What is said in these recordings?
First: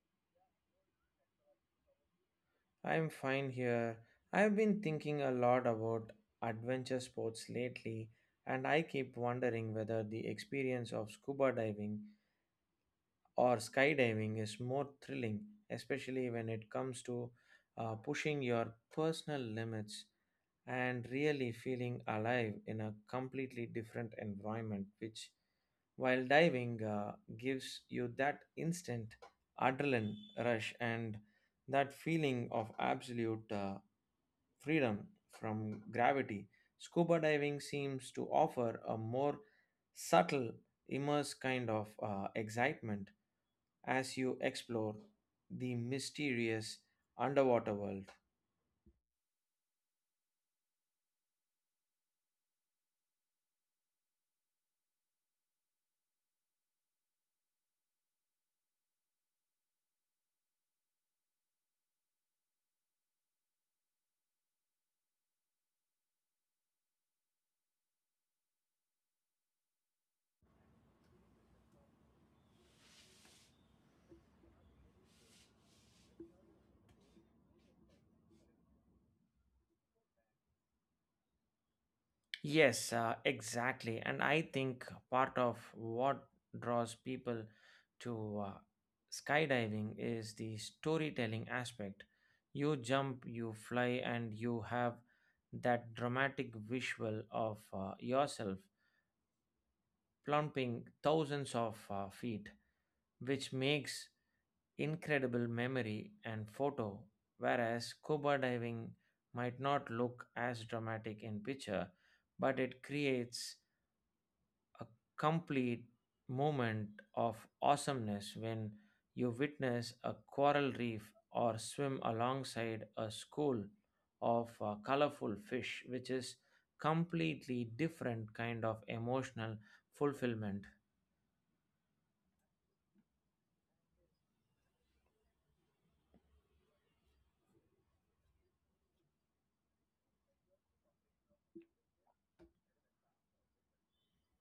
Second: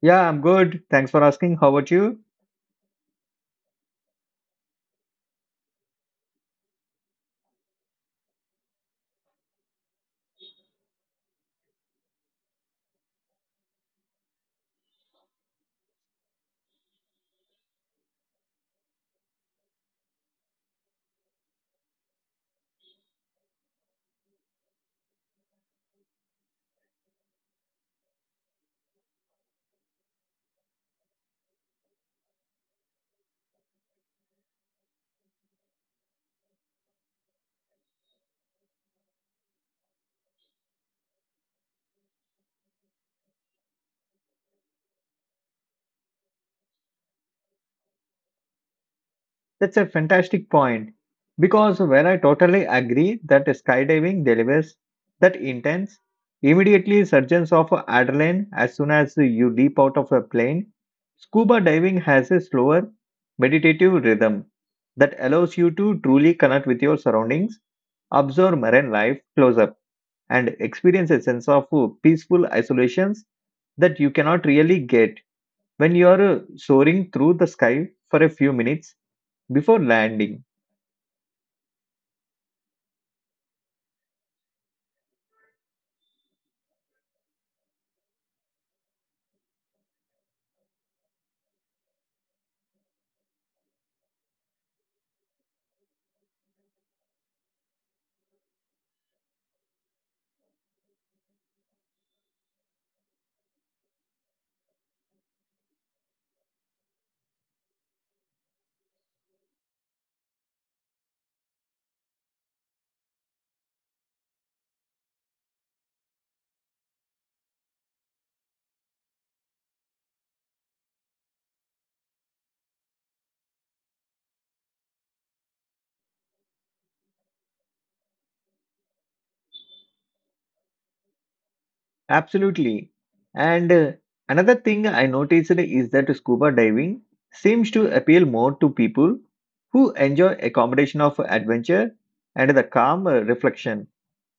Yeah, I'm good. Thanks for asking. How about you? I'm fine here. I've been thinking a lot about adventure sports lately, and I keep wondering whether the experience of scuba diving or skydiving is more thrilling, especially when it comes to pushing your personal limits. And really feeling alive in a completely different environment, which, while diving, gives you that instant adrenaline rush and that feeling of absolute freedom from gravity. Scuba diving seems to offer a more subtle, immersive kind of excitement as you explore the mysterious underwater world. That's a fantastic point. Because when I totally agree that skydiving delivers that intense, immediately surges of adrenaline as soon as you leap out of a plane, scuba diving has a slower, meditative rhythm that allows you to truly connect with your surroundings, observe marine life close up, and experience a sense of peaceful isolations that you cannot really get when you're soaring through the sky for a few minutes before landing. Yes, exactly. And I think part of what draws people to skydiving is the storytelling aspect. You jump, you fly, and you have that dramatic visual of yourself plumping thousands of feet, which makes incredible memory and photo. Whereas scuba diving might not look as dramatic in picture, but it creates a complete moment of awesomeness when you witness a coral reef or swim alongside a school of colorful fish which is completely different kind of emotional fulfillment. Absolutely. And another thing I noticed is that scuba diving seems to appeal more to people who enjoy a combination of adventure and the calm reflection,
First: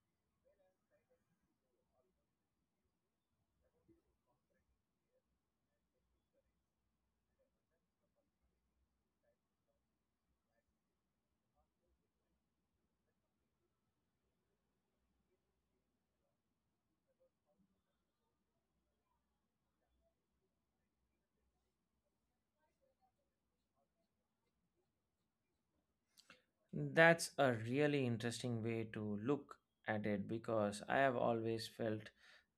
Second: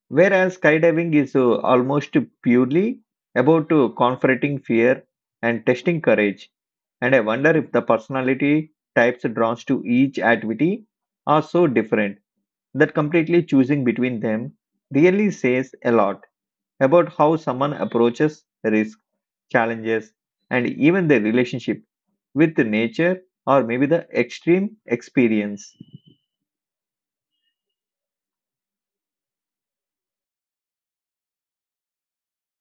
whereas skydiving is almost purely about confronting fear and testing courage. And I wonder if the personality types drawn to each activity are so different that completely choosing between them really says a lot about how someone approaches risk, challenges, and even their relationship with the nature or maybe the extreme experience. That's a really interesting way to look at it because I have always felt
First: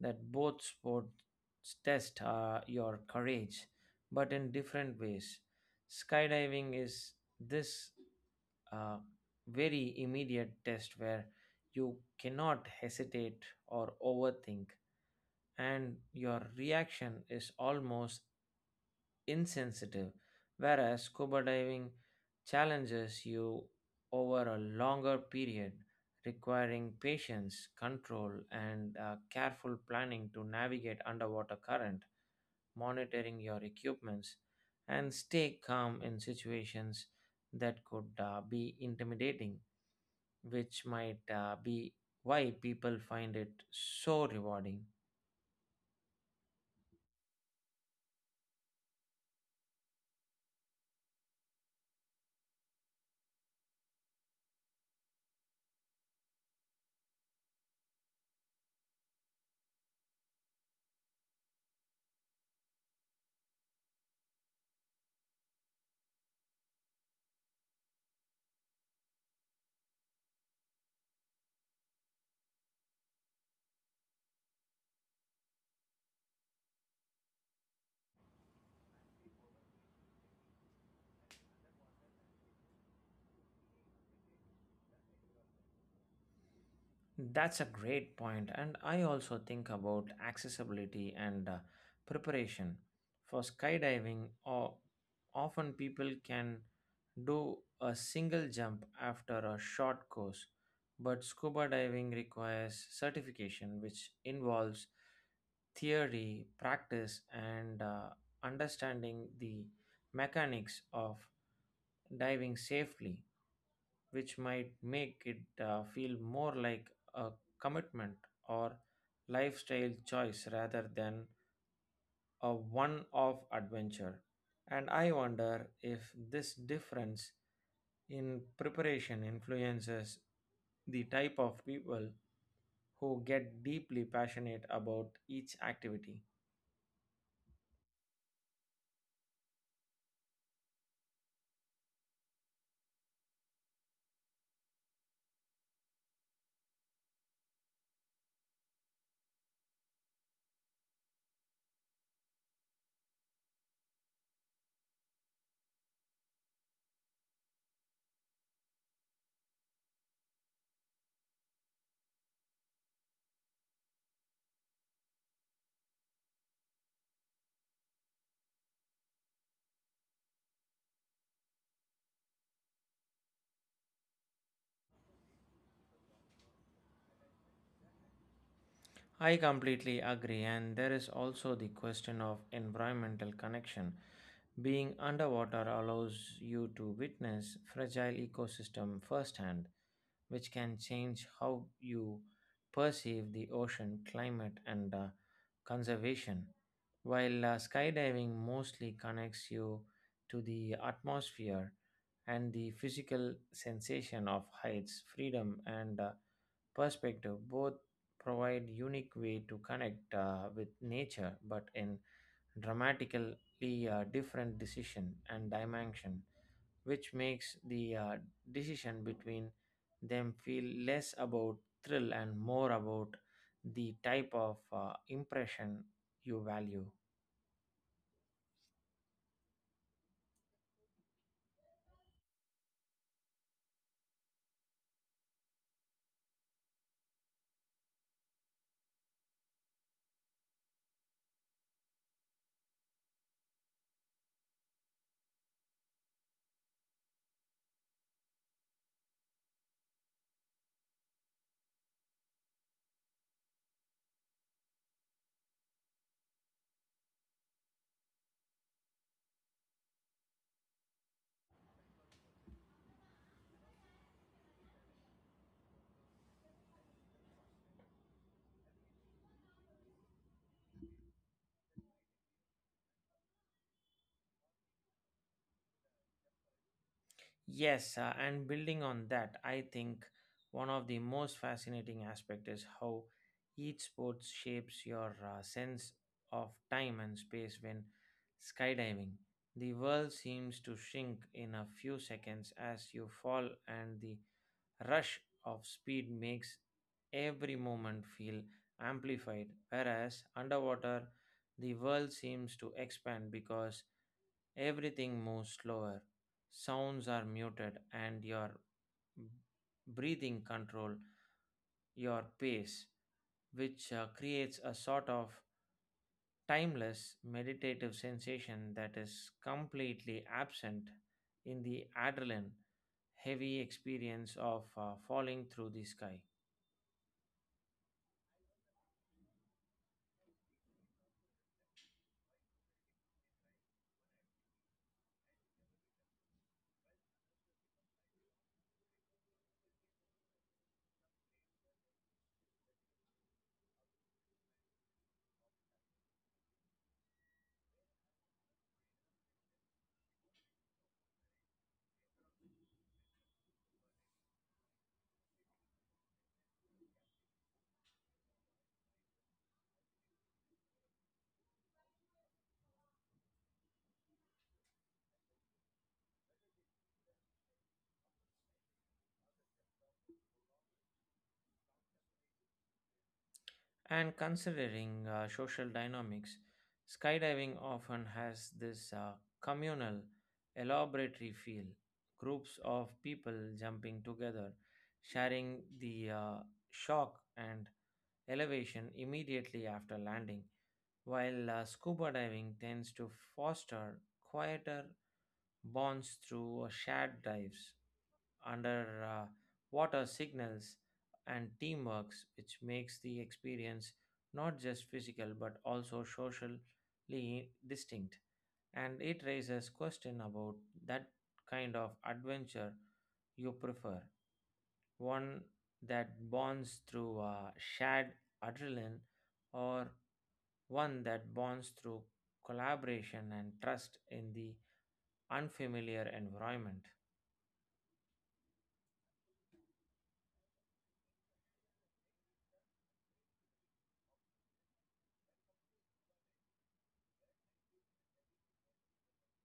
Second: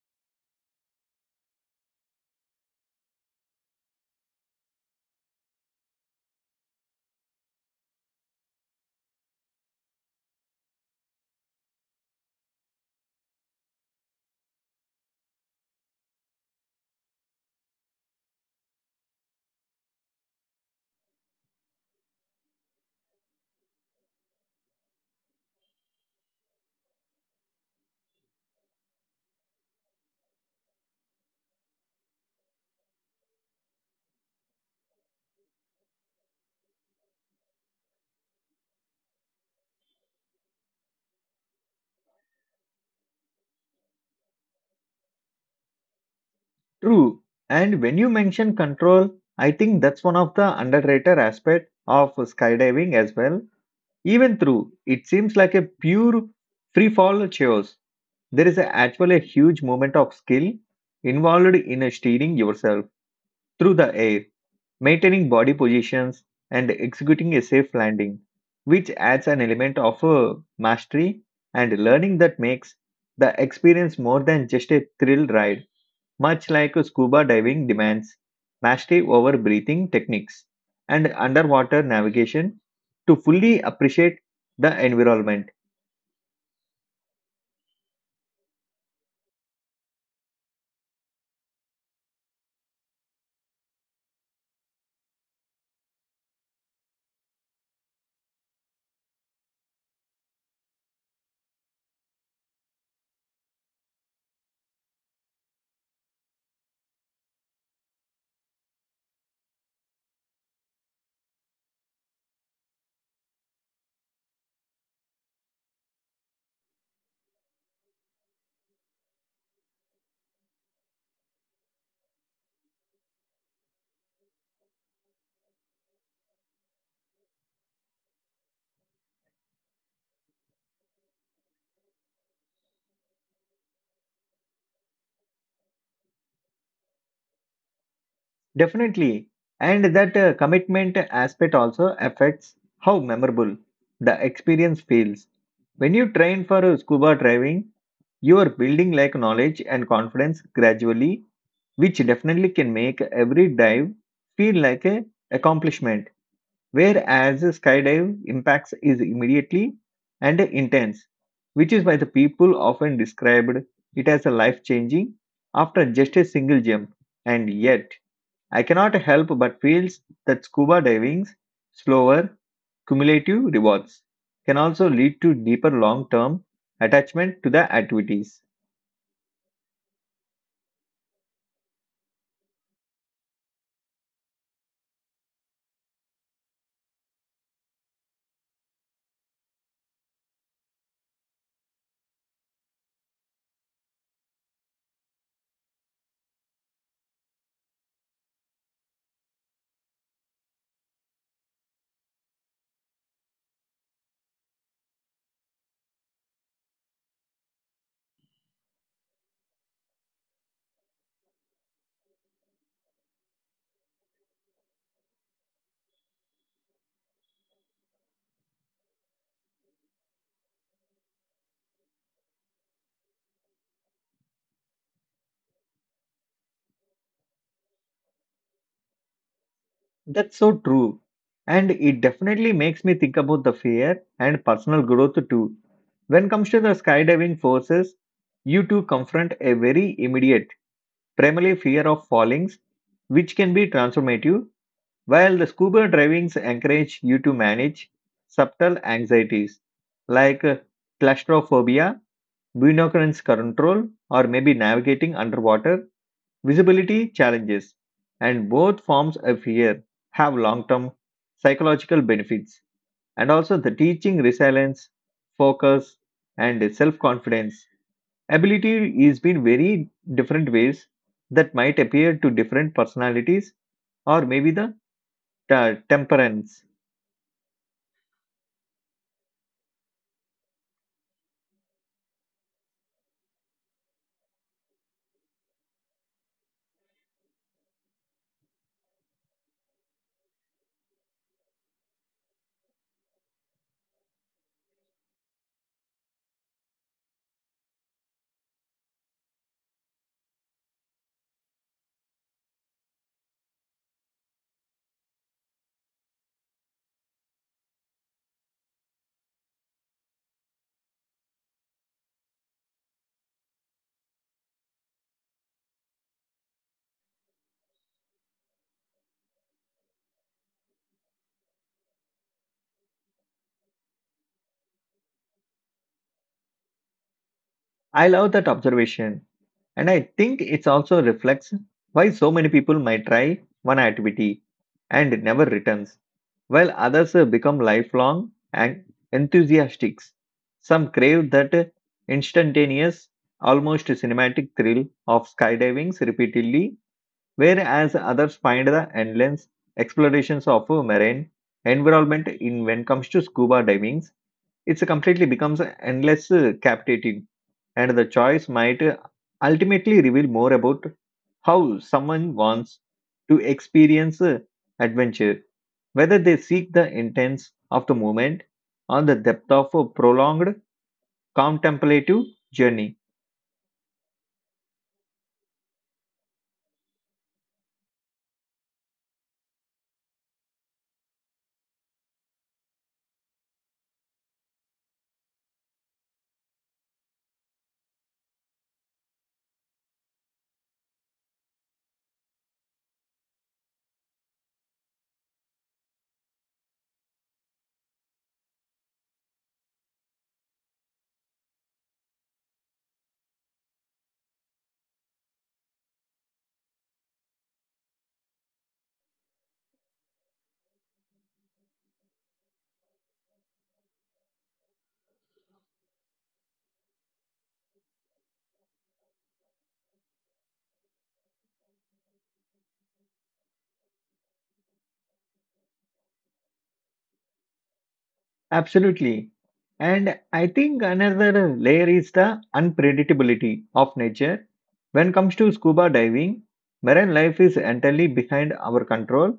that both sports test your courage, but in different ways. Skydiving is this uh, very immediate test where you cannot hesitate or overthink, and your reaction is almost insensitive, whereas scuba diving challenges you over a longer period, requiring patience, control, and careful planning to navigate underwater current, monitoring your equipments, and stay calm in situations that could be intimidating, which might be why people find it so rewarding. True. And when you mention control, I think that's one of the underrated aspect of skydiving as well. Even through it seems like a pure free fall chaos, there is a, actually a huge moment of skill involved in steering yourself through the air maintaining body positions, and executing a safe landing, which adds an element of mastery and learning that makes the experience more than just a thrill ride, much like scuba diving demands mastery over breathing techniques and underwater navigation to fully appreciate the environment. That's a great point, and I also think about accessibility and preparation for skydiving. Or often people can do a single jump after a short course, but scuba diving requires certification, which involves theory, practice, and understanding the mechanics of diving safely which might make it feel more like a commitment or lifestyle choice rather than a one off adventure. And I wonder if this difference in preparation influences the type of people who get deeply passionate about each activity. Definitely. And that commitment aspect also affects how memorable the experience feels. When you train for scuba diving, you are building like knowledge and confidence gradually, which definitely can make every dive feel like a accomplishment. Whereas a skydive impacts is immediately and intense, which is why the people often described it as a life changing after just a single jump. And yet, I cannot help but feels that scuba diving's slower cumulative rewards can also lead to deeper long term attachment to the activities. I completely agree, and there is also the question of environmental connection. Being underwater allows you to witness fragile ecosystem firsthand, which can change how you perceive the ocean climate and conservation. While skydiving mostly connects you to the atmosphere and the physical sensation of heights, freedom, and perspective. Both provide unique way to connect with nature, but in dramatically different decision and dimension, which makes the decision between them feel less about thrill and more about the type of impression you value. That's so true. And it definitely makes me think about the fear and personal growth too. When it comes to the skydiving forces, you two confront a very immediate, primarily fear of fallings, which can be transformative, while the scuba divings encourage you to manage subtle anxieties like claustrophobia, binoculars control, or maybe navigating underwater visibility challenges, and both forms of fear have long term psychological benefits and also the teaching resilience, focus, and self confidence. Ability is been very different ways that might appear to different personalities or maybe the temperance. Yes, and building on that, I think one of the most fascinating aspect is how each sport shapes your sense of time and space when skydiving. The world seems to shrink in a few seconds as you fall, and the rush of speed makes every moment feel amplified. Whereas underwater, the world seems to expand because everything moves slower, sounds are muted, and your breathing control your pace, which creates a sort of timeless meditative sensation that is completely absent in the adrenaline heavy experience of falling through the sky. I love that observation. And I think it also reflects why so many people might try one activity and it never returns, while others become lifelong and enthusiastics. Some crave that instantaneous, almost cinematic thrill of skydivings repeatedly, whereas others find the endless explorations of marine environment in when it comes to scuba divings. It's completely becomes endless captivating and the choice might ultimately reveal more about how someone wants to experience adventure, whether they seek the intents of the moment or the depth of a prolonged contemplative journey. And considering social dynamics, skydiving often has this communal, elaboratory feel. Groups of people jumping together, sharing the shock and elevation immediately after landing, while scuba diving tends to foster quieter bonds through shared dives under water signals and teamwork, which makes the experience not just physical but also socially distinct. And it raises question about that kind of adventure you prefer, one that bonds through shared adrenaline, or one that bonds through collaboration and trust in the unfamiliar environment. Absolutely. And I think another layer is the unpredictability of nature. When it comes to scuba diving, marine life is entirely behind our control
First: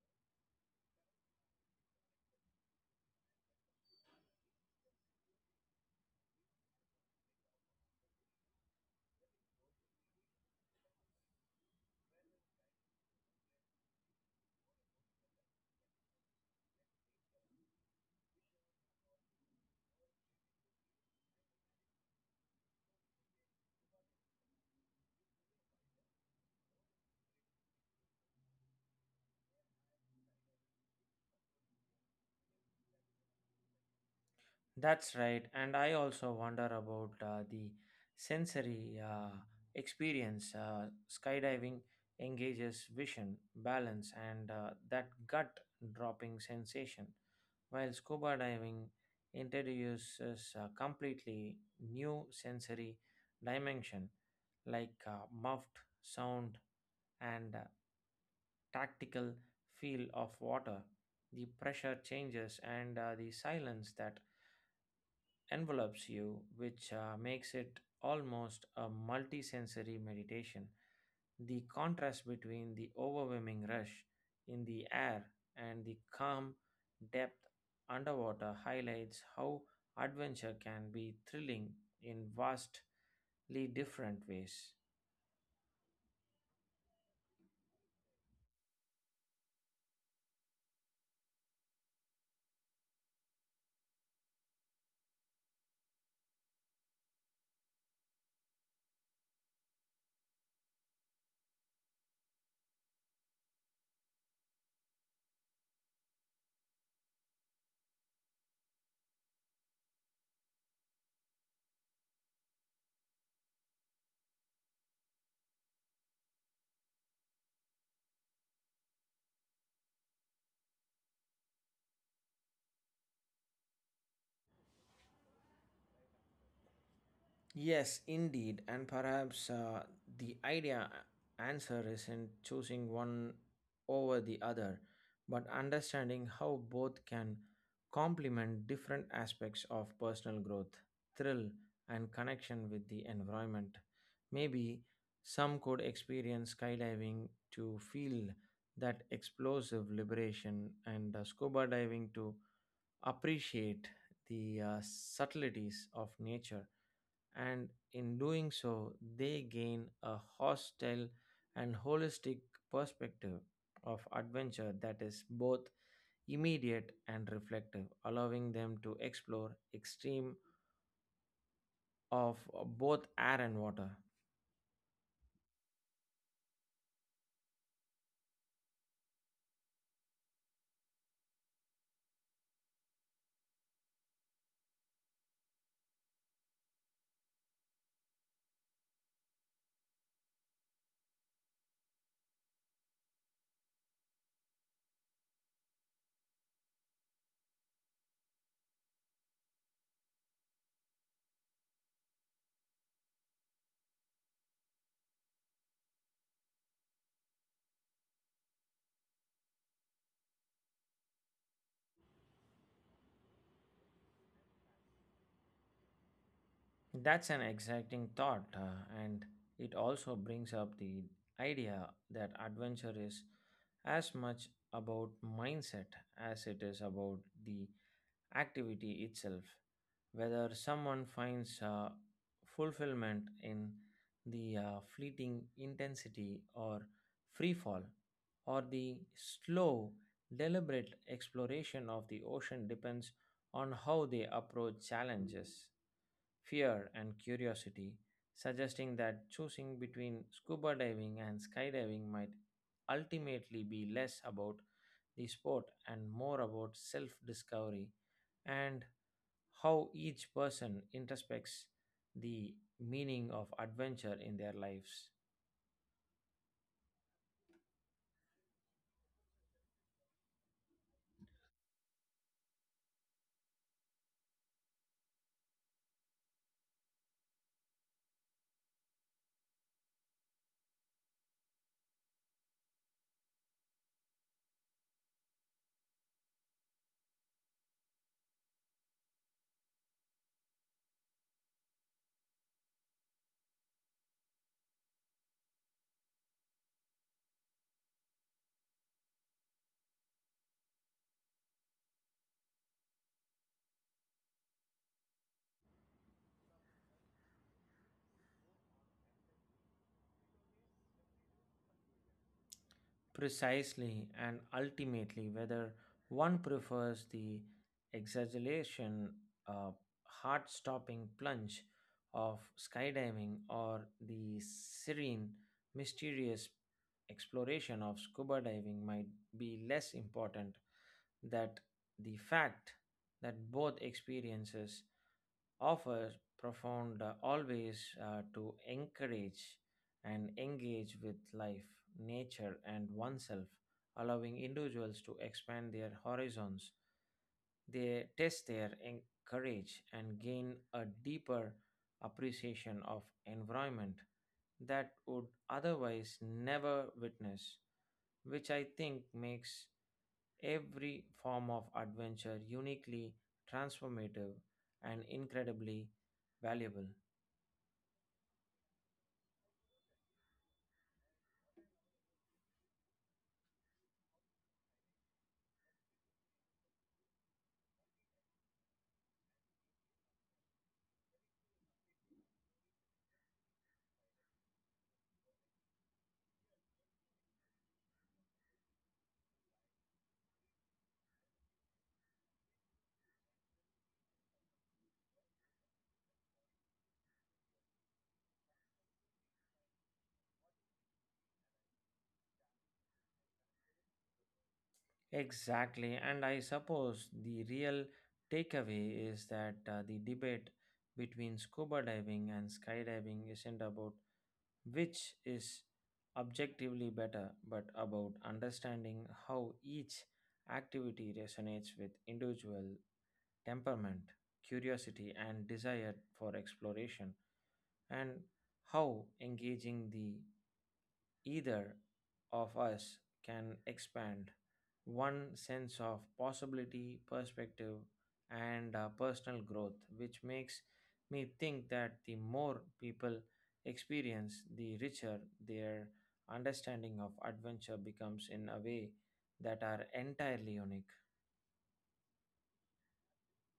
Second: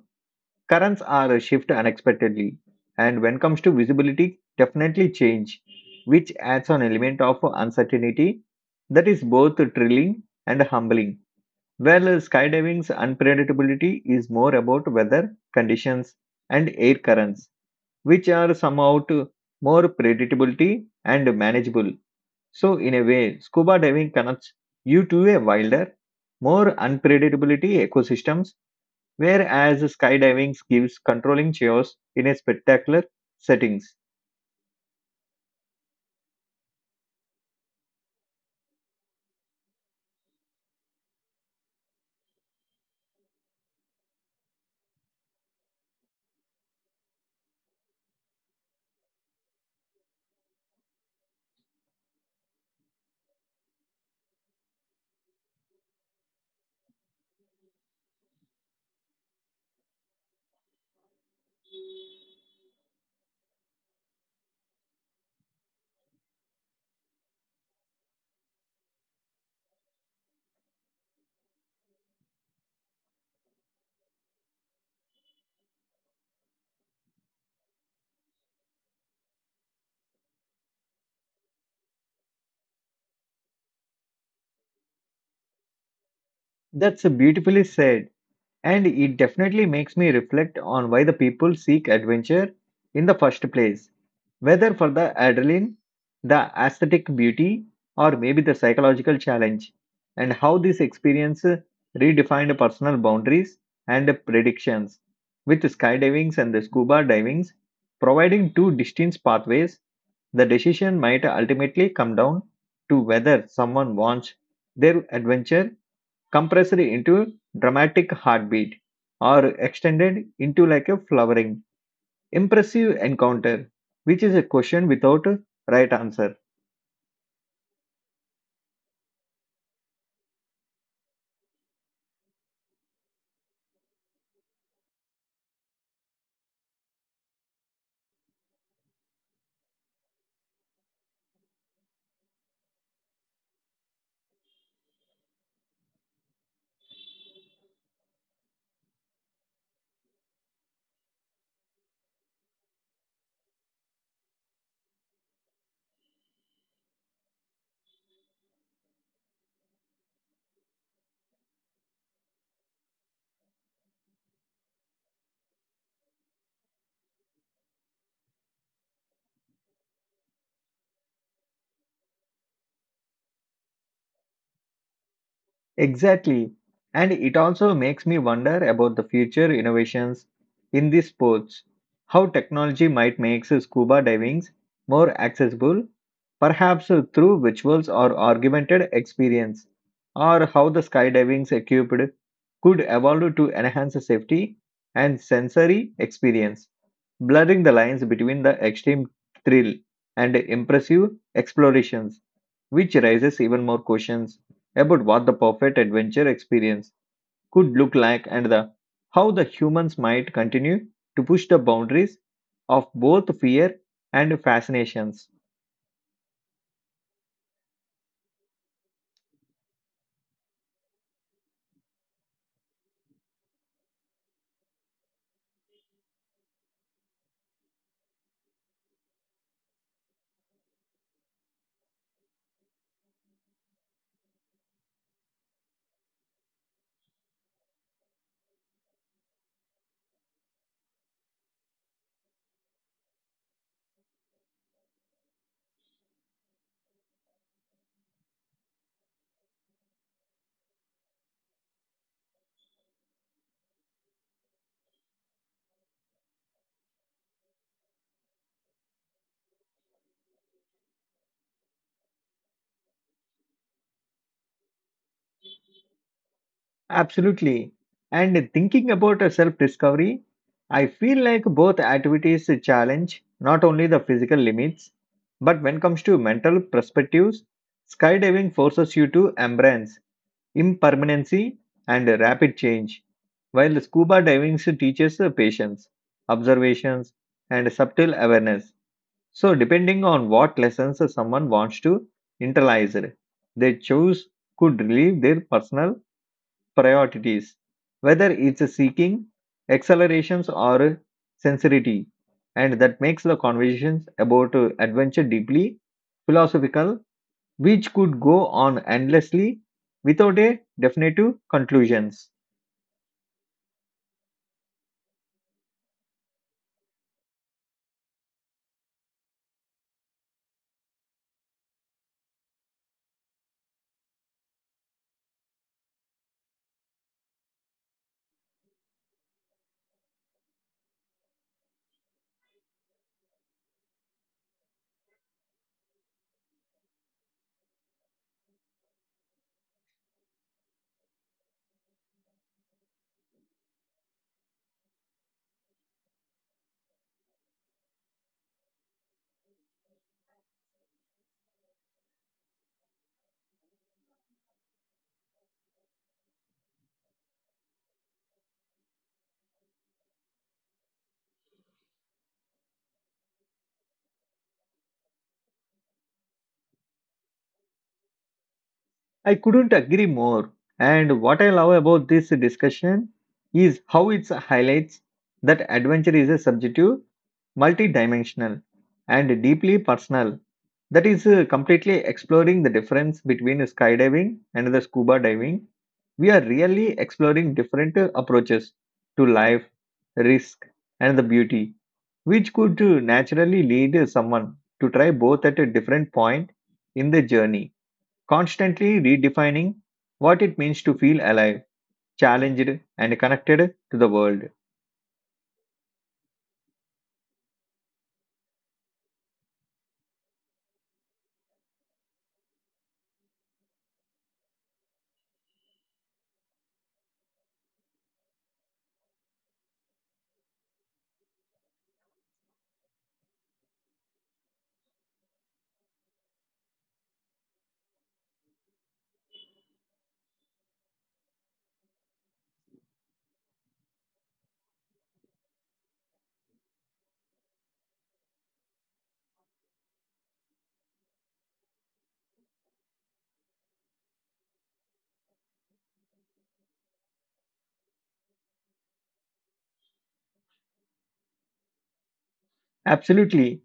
currents are shift unexpectedly and when comes to visibility definitely change which adds an element of uncertainty that is both thrilling and humbling. While skydiving's unpredictability is more about weather conditions and air currents which are somehow to more predictability and manageable, so in a way scuba diving connects you to a wilder more unpredictability ecosystems. Whereas skydiving gives controlling chaos in a spectacular settings. That's right. And I also wonder about the sensory experience. Skydiving engages vision, balance, and that gut dropping sensation, while scuba diving introduces a completely new sensory dimension like muffed sound and tactical feel of water. The pressure changes and the silence that envelops you, which makes it almost a multisensory meditation. The contrast between the overwhelming rush in the air and the calm depth underwater highlights how adventure can be thrilling in vastly different ways. That's beautifully said, and it definitely makes me reflect on why the people seek adventure in the first place. Whether for the adrenaline, the aesthetic beauty, or maybe the psychological challenge, and how this experience redefined personal boundaries and predictions. With skydivings and the scuba divings providing two distinct pathways, the decision might ultimately come down to whether someone wants their adventure compressed into dramatic heartbeat or extended into like a flowering, impressive encounter, which is a question without a right answer. Yes, indeed, and perhaps the idea answer isn't choosing one over the other, but understanding how both can complement different aspects of personal growth, thrill, and connection with the environment. Maybe some could experience skydiving to feel that explosive liberation, and scuba diving to appreciate the subtleties of nature and in doing so, they gain a hostile and holistic perspective of adventure that is both immediate and reflective, allowing them to explore extreme of both air and water. Exactly. And it also makes me wonder about the future innovations in these sports, how technology might make scuba diving more accessible, perhaps through rituals or augmented experience, or how the skydiving equipped could evolve to enhance safety and sensory experience, blurring the lines between the extreme thrill and impressive explorations which raises even more questions about what the perfect adventure experience could look like and the how the humans might continue to push the boundaries of both fear and fascinations. That's an exciting thought, and it also brings up the idea that adventure is as much about mindset as it is about the activity itself, whether someone finds fulfillment in the fleeting intensity or free fall, or the slow, deliberate exploration of the ocean depends on how they approach challenges, fear, and curiosity, suggesting that choosing between scuba diving and skydiving might ultimately be less about the sport and more about self discovery and how each person introspects the meaning of adventure in their lives. Absolutely. And thinking about self discovery, I feel like both activities challenge not only the physical limits, but when it comes to mental perspectives, skydiving forces you to embrace impermanency, and rapid change, while scuba diving teaches patience, observations, and subtle awareness. So, depending on what lessons someone wants to internalize, they choose could relieve their personal priorities, whether it's seeking accelerations or sincerity, and that makes the conversations about adventure deeply philosophical which could go on endlessly without a definitive conclusion. Precisely, and ultimately, whether one prefers the exaggeration, uh, heart stopping plunge of skydiving or the serene, mysterious exploration of scuba diving, might be less important that the fact that both experiences offers profound always to encourage and engage with life, nature, and oneself, allowing individuals to expand their horizons. They test their courage and gain a deeper appreciation of environment that would otherwise never witness, which I think makes every form of adventure uniquely transformative and incredibly valuable. I couldn't agree more. And what I love about this discussion is how it highlights that adventure is a subjective, multidimensional, and deeply personal. That is completely exploring the difference between skydiving and the scuba diving. We are really exploring different approaches to life, risk, and the beauty, which could naturally lead someone to try both at a different point in the journey constantly redefining what it means to feel alive, challenged, and connected to the world. Exactly. And I suppose the real takeaway is that the debate between scuba diving and skydiving isn't about which is objectively better, but about understanding how each activity resonates with individual temperament, curiosity, and desire for exploration, and how engaging the either of us can expand one sense of possibility, perspective, and personal growth, which makes me think that the more people experience, the richer their understanding of adventure becomes in a way that are entirely unique. Absolutely.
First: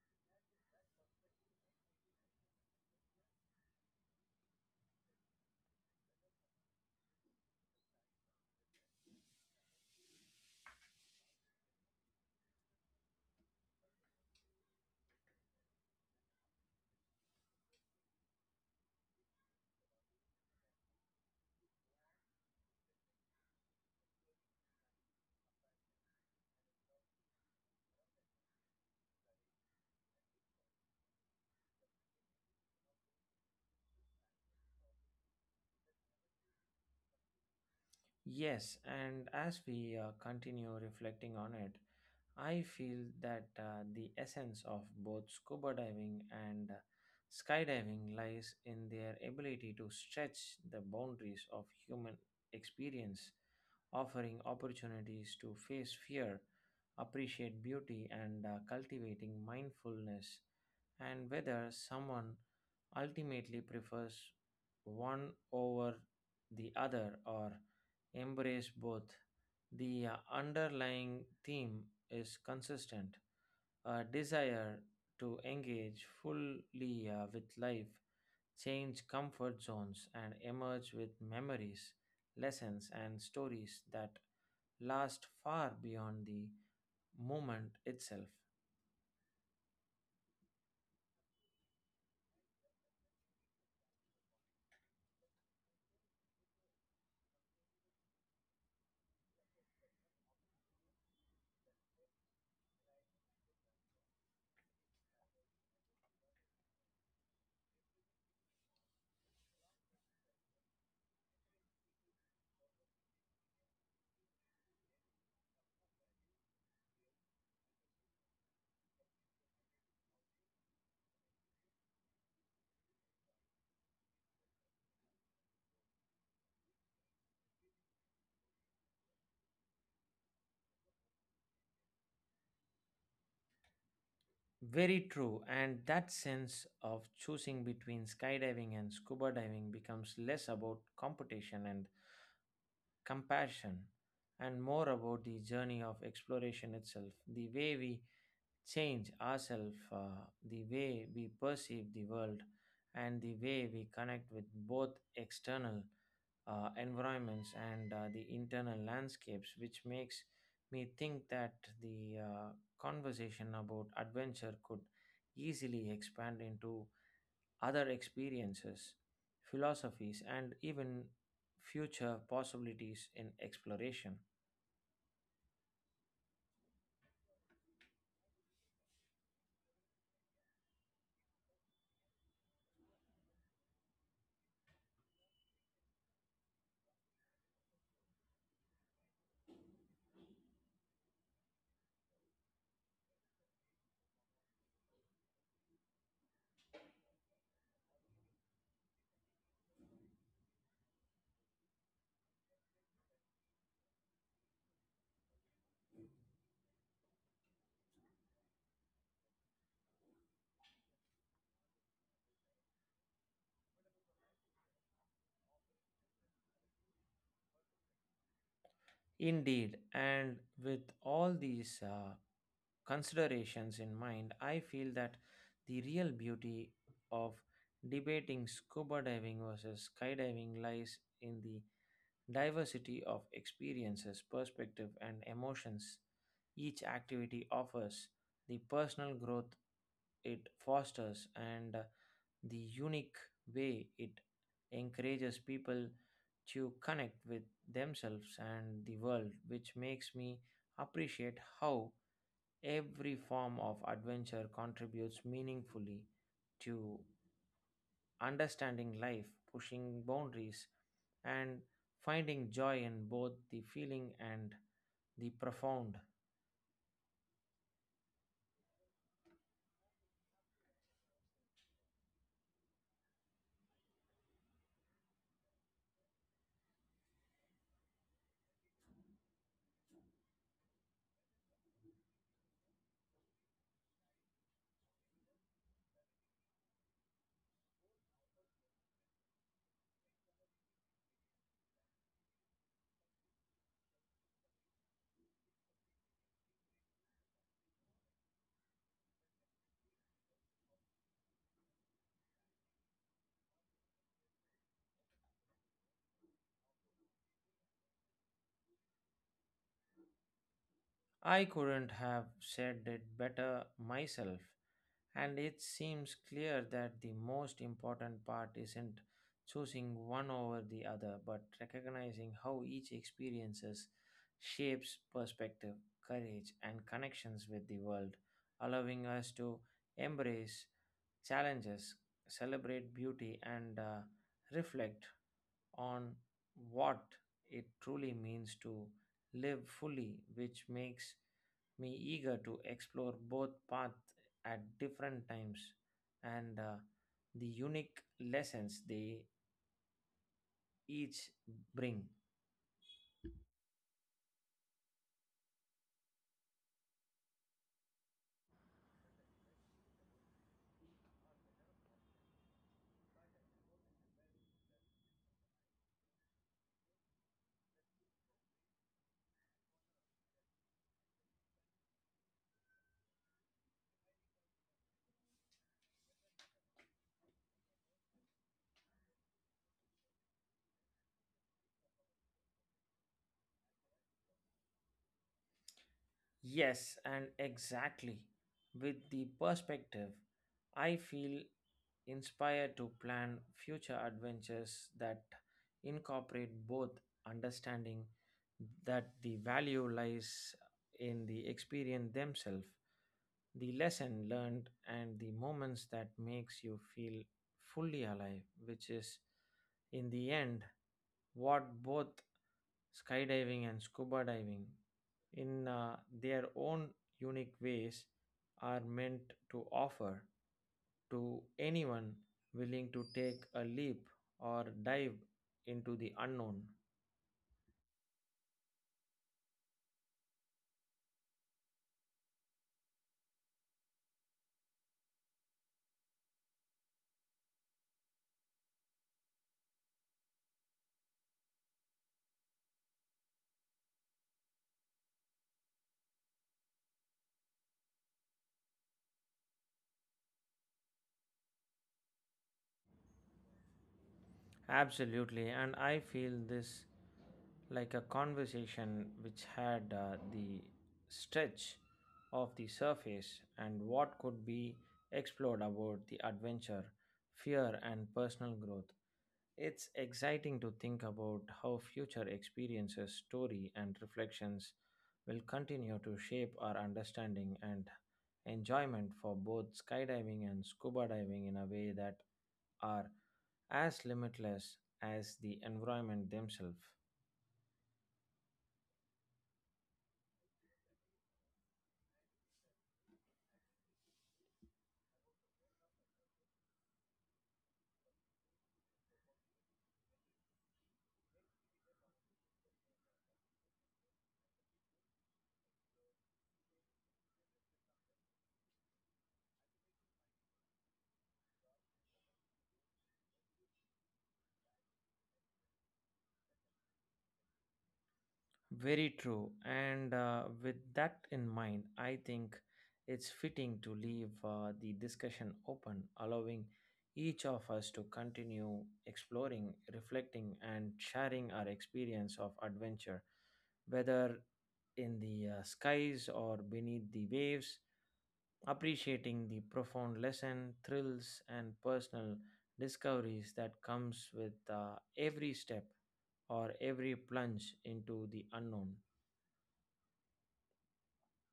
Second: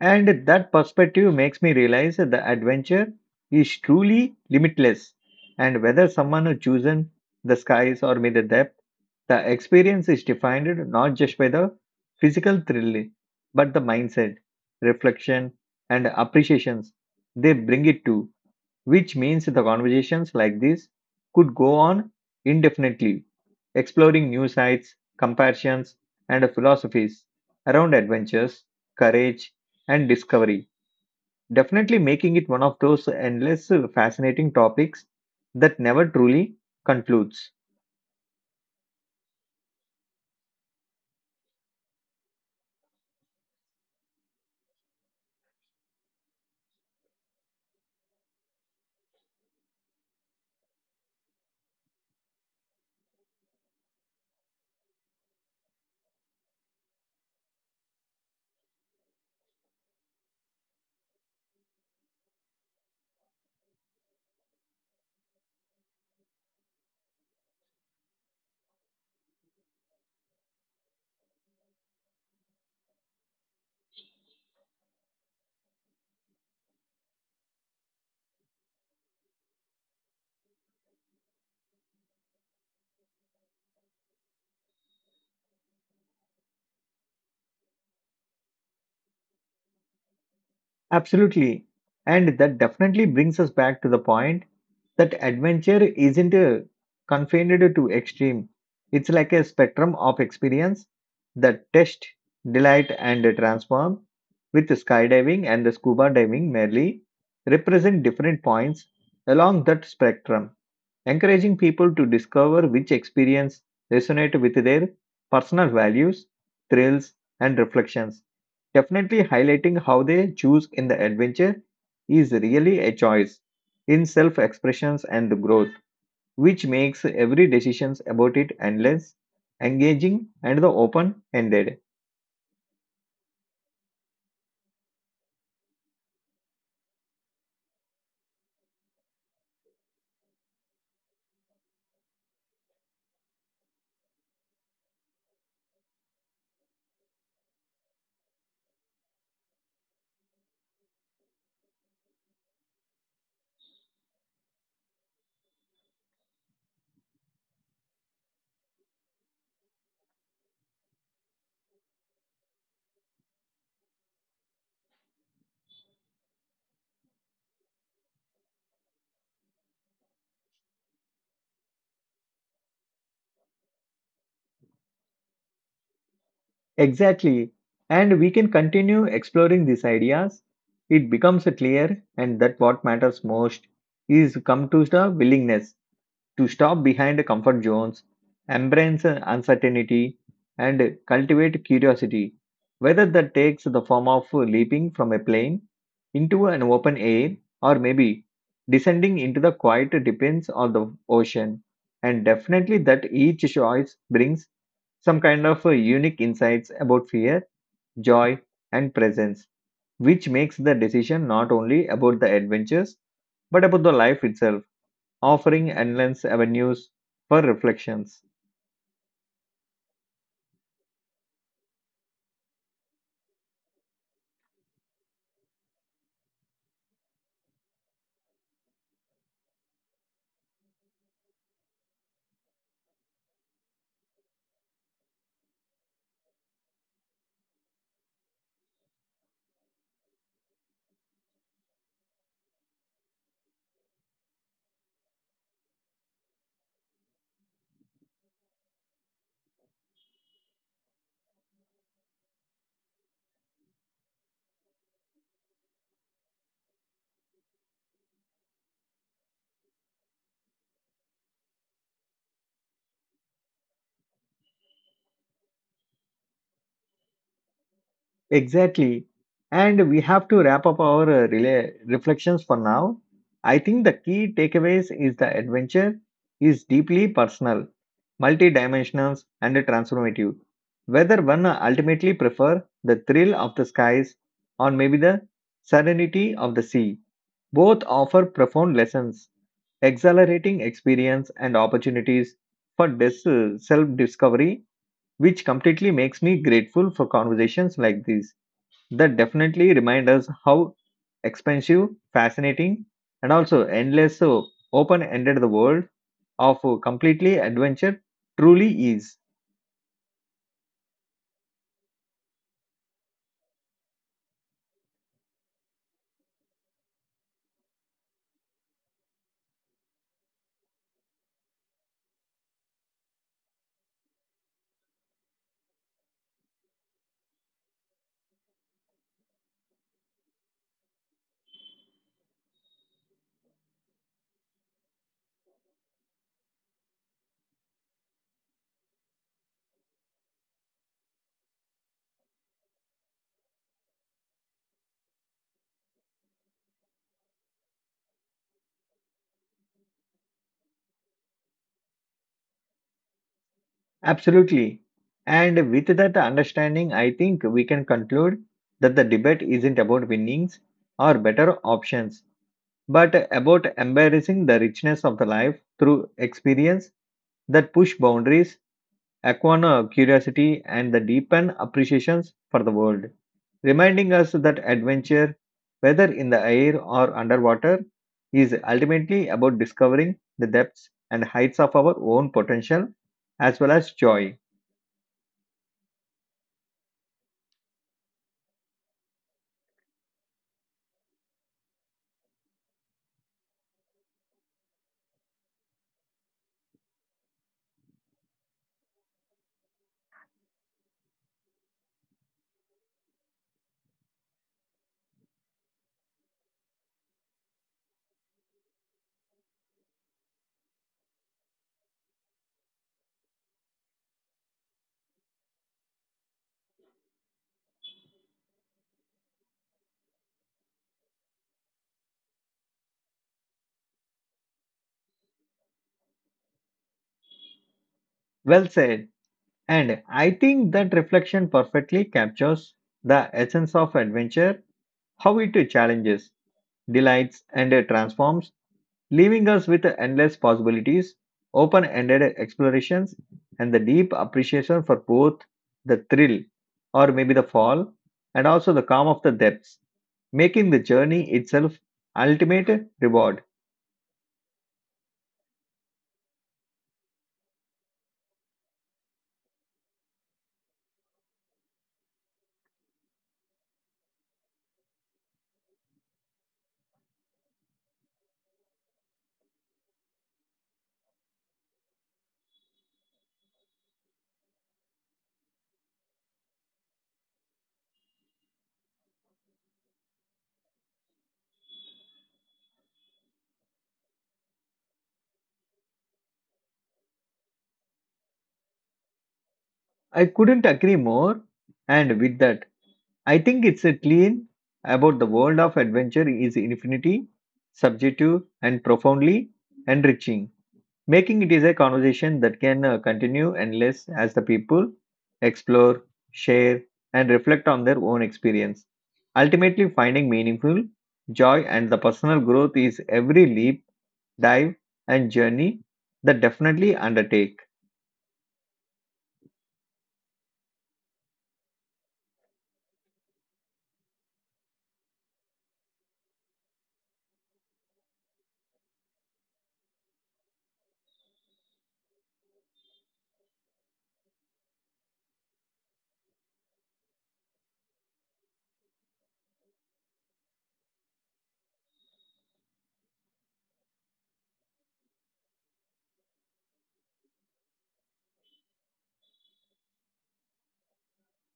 And that perspective makes me realize that the adventure is truly limitless. And whether someone has chosen the skies or made the depth, the experience is defined not just by the physical thrill, but the mindset, reflection, and appreciations they bring it to, which means the conversations like this could go on indefinitely, exploring new sites, comparisons, and philosophies around adventures, courage, and discovery. Definitely making it one of those endless, fascinating topics that never truly concludes. Yes, and as we continue reflecting on it, I feel that the essence of both scuba diving and skydiving lies in their ability to stretch the boundaries of human experience, offering opportunities to face fear, appreciate beauty, and cultivating mindfulness. And whether someone ultimately prefers one over the other or embrace both. The underlying theme is consistent a desire to engage fully with life, change comfort zones, and emerge with memories, lessons, and stories that last far beyond the moment itself. Absolutely. And that definitely brings us back to the point that adventure isn't confined to extreme. It's like a spectrum of experience that test, delight, and transform, with skydiving and the scuba diving merely represent different points along that spectrum encouraging people to discover which experience resonate with their personal values, thrills, and reflections. Definitely highlighting how they choose in the adventure is really a choice in self-expressions and growth, which makes every decision about it endless, engaging, and the open-ended. Very true, and that sense of choosing between skydiving and scuba diving becomes less about competition and compassion, and more about the journey of exploration itself, the way we change ourselves, the way we perceive the world, and the way we connect with both external environments and the internal landscapes, which makes me think that the conversation about adventure could easily expand into other experiences, philosophies, and even future possibilities in exploration. Exactly. And we can continue exploring these ideas. It becomes clear and that what matters most is come to the willingness to stop behind comfort zones, embrace uncertainty, and cultivate curiosity, whether that takes the form of leaping from a plane into an open air or maybe descending into the quiet depths of the ocean. And definitely, that each choice brings some kind of unique insights about fear, joy, and presence, which makes the decision not only about the adventures but about the life itself offering endless avenues for reflections. Indeed, and with all these considerations in mind, I feel that the real beauty of debating scuba diving versus skydiving lies in the diversity of experiences, perspective, and emotions each activity offers, the personal growth it fosters and the unique way it encourages people to connect with themselves and the world, which makes me appreciate how every form of adventure contributes meaningfully to understanding life, pushing boundaries, and finding joy in both the feeling and the profound. Exactly. And we have to wrap up our reflections for now. I think the key takeaways is the adventure is deeply personal, multidimensional, and transformative. Whether one ultimately prefer the thrill of the skies or maybe the serenity of the sea, both offer profound lessons, exhilarating experience, and opportunities for self discovery which completely makes me grateful for conversations like these that definitely remind us how expensive, fascinating, and also endless so open ended the world of completely adventure truly is. I couldn't have said it better myself, and it seems clear that the most important part isn't choosing one over the other, but recognizing how each experiences shapes perspective, courage, and connections with the world, allowing us to embrace challenges, celebrate beauty, and reflect on what it truly means to live fully, which makes me eager to explore both paths at different times and the unique lessons they each bring. Absolutely. And with that understanding, I think we can conclude that the debate isn't about winnings or better options, but about embracing the richness of the life through experience that push boundaries Aquana curiosity and the deepen appreciations for the world, reminding us that adventure, whether in the air or underwater, is ultimately about discovering the depths and heights of our own potential as well as joy. Yes, and exactly. With the perspective, I feel inspired to plan future adventures that incorporate both understanding that the value lies in the experience themselves the lesson learned and the moments that makes you feel fully alive which is in the end what both skydiving and scuba diving in their own unique ways are meant to offer to anyone willing to take a leap or dive into the unknown. Well said. And I think that reflection perfectly captures the essence of adventure, how it challenges, delights, and transforms leaving us with endless possibilities, open ended explorations, and the deep appreciation for both the thrill or maybe the fall and also the calm of the depths, making the journey itself ultimate reward. Absolutely, and I feel this like a conversation which had the stretch of the surface and what could be explored about the adventure, fear, and personal growth. It's exciting to think about how future experiences, story, and reflections will continue to shape our understanding and enjoyment for both skydiving and scuba diving in a way that are as limitless as the environment themselves. I couldn't agree more, and with that, I think it's a clean about the world of adventure is infinity, subjective, and profoundly enriching, making it is a conversation that can continue endless as the people explore, share, and reflect on their own experience. Ultimately, finding meaningful joy and the personal growth is every leap, dive, and journey that definitely undertake. Very true. And with that in mind, I think it's fitting to leave the discussion open, allowing each of us to continue exploring, reflecting, and sharing our experience of adventure, whether in the skies or beneath the waves, appreciating the profound lesson, thrills, and personal discoveries that comes with every step or every plunge into the unknown.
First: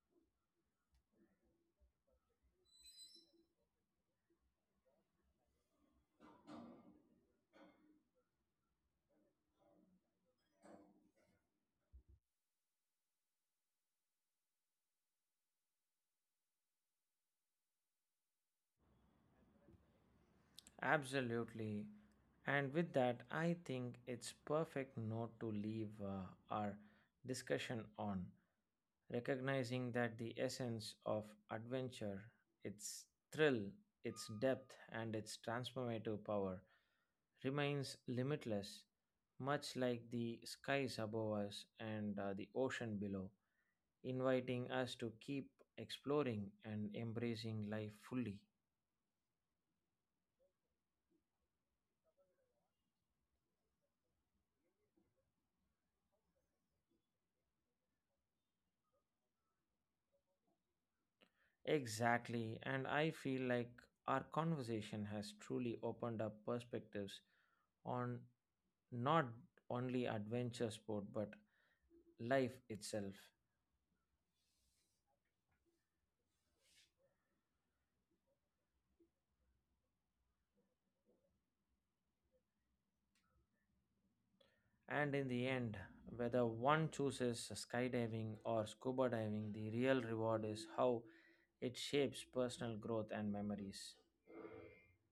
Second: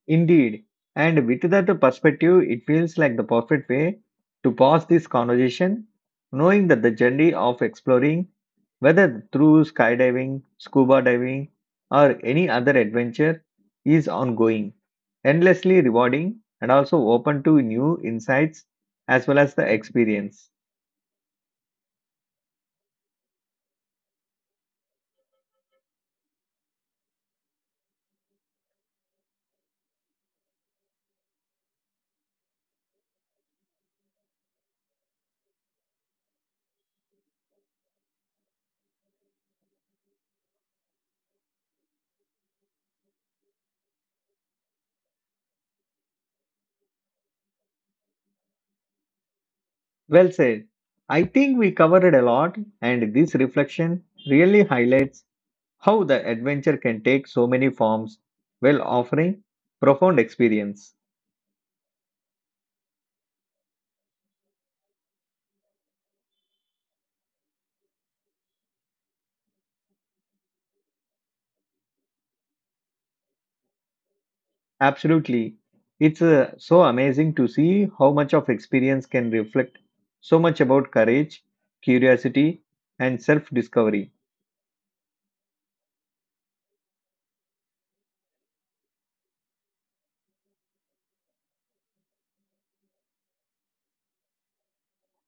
Indeed. And with that perspective, it feels like the perfect way to pause this conversation, knowing that the journey of exploring, whether through skydiving, scuba diving, or any other adventure, is ongoing, endlessly rewarding, and also open to new insights as well as the experience. Absolutely. And with that, I think it's perfect note to leave our discussion on recognizing that the essence of adventure, its thrill, its depth, and its transformative power remains limitless, much like the skies above us and the ocean below, inviting us to keep exploring and embracing life fully. Well said. I think we covered a lot, and this reflection really highlights how the adventure can take so many forms while offering profound experience. Exactly, and I feel like our conversation has truly opened up perspectives on not only adventure sport but life itself. Absolutely. It's so amazing to see how much of experience can reflect so much about courage, curiosity, and self discovery. And in the end, whether one chooses skydiving or scuba diving, the real reward is how it shapes personal growth and memories.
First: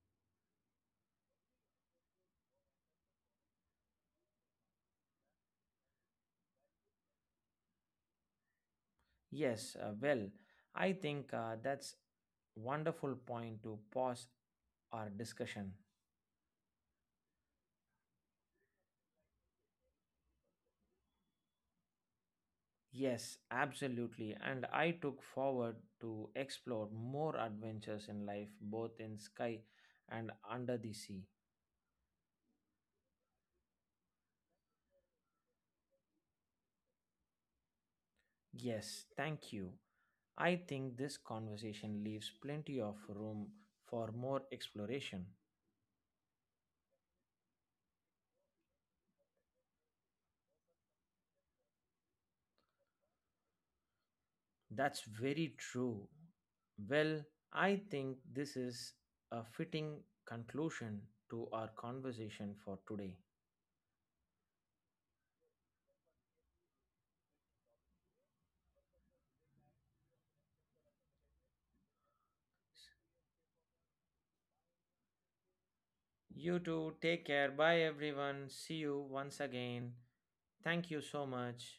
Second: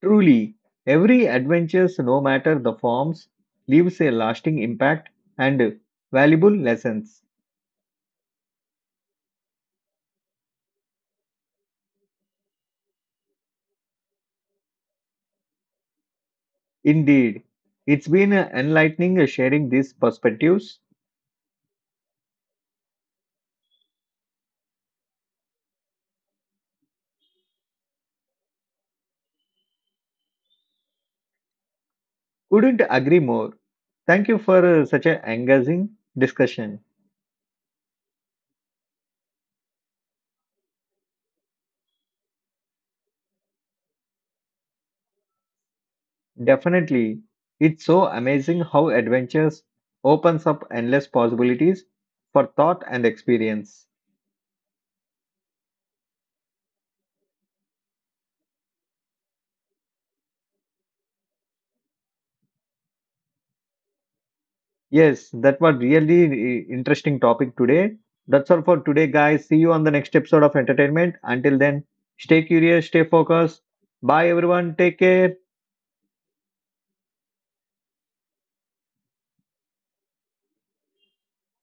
Truly, every adventure, no matter the forms, leaves a lasting impact and valuable lessons. Yes, well, I think that's wonderful point to pause our discussion. Indeed, it's been enlightening sharing these perspectives. Yes, absolutely. And I took forward to explore more adventures in life, both in sky and under the sea. Couldn't agree more. Thank you for such an engaging discussion. Yes, thank you. I think this conversation leaves plenty of room for more exploration. Definitely, it's so amazing how adventures opens up endless possibilities for thought and experience. That's very true. Well, I think this is a fitting conclusion to our conversation for today. Yes, that was really interesting topic today. That's all for today, guys. See you on the next episode of Entertainment. Until then, stay curious, stay focused. Bye, everyone. Take care. You too. Take care. Bye, everyone. See you once again. Thank you so much.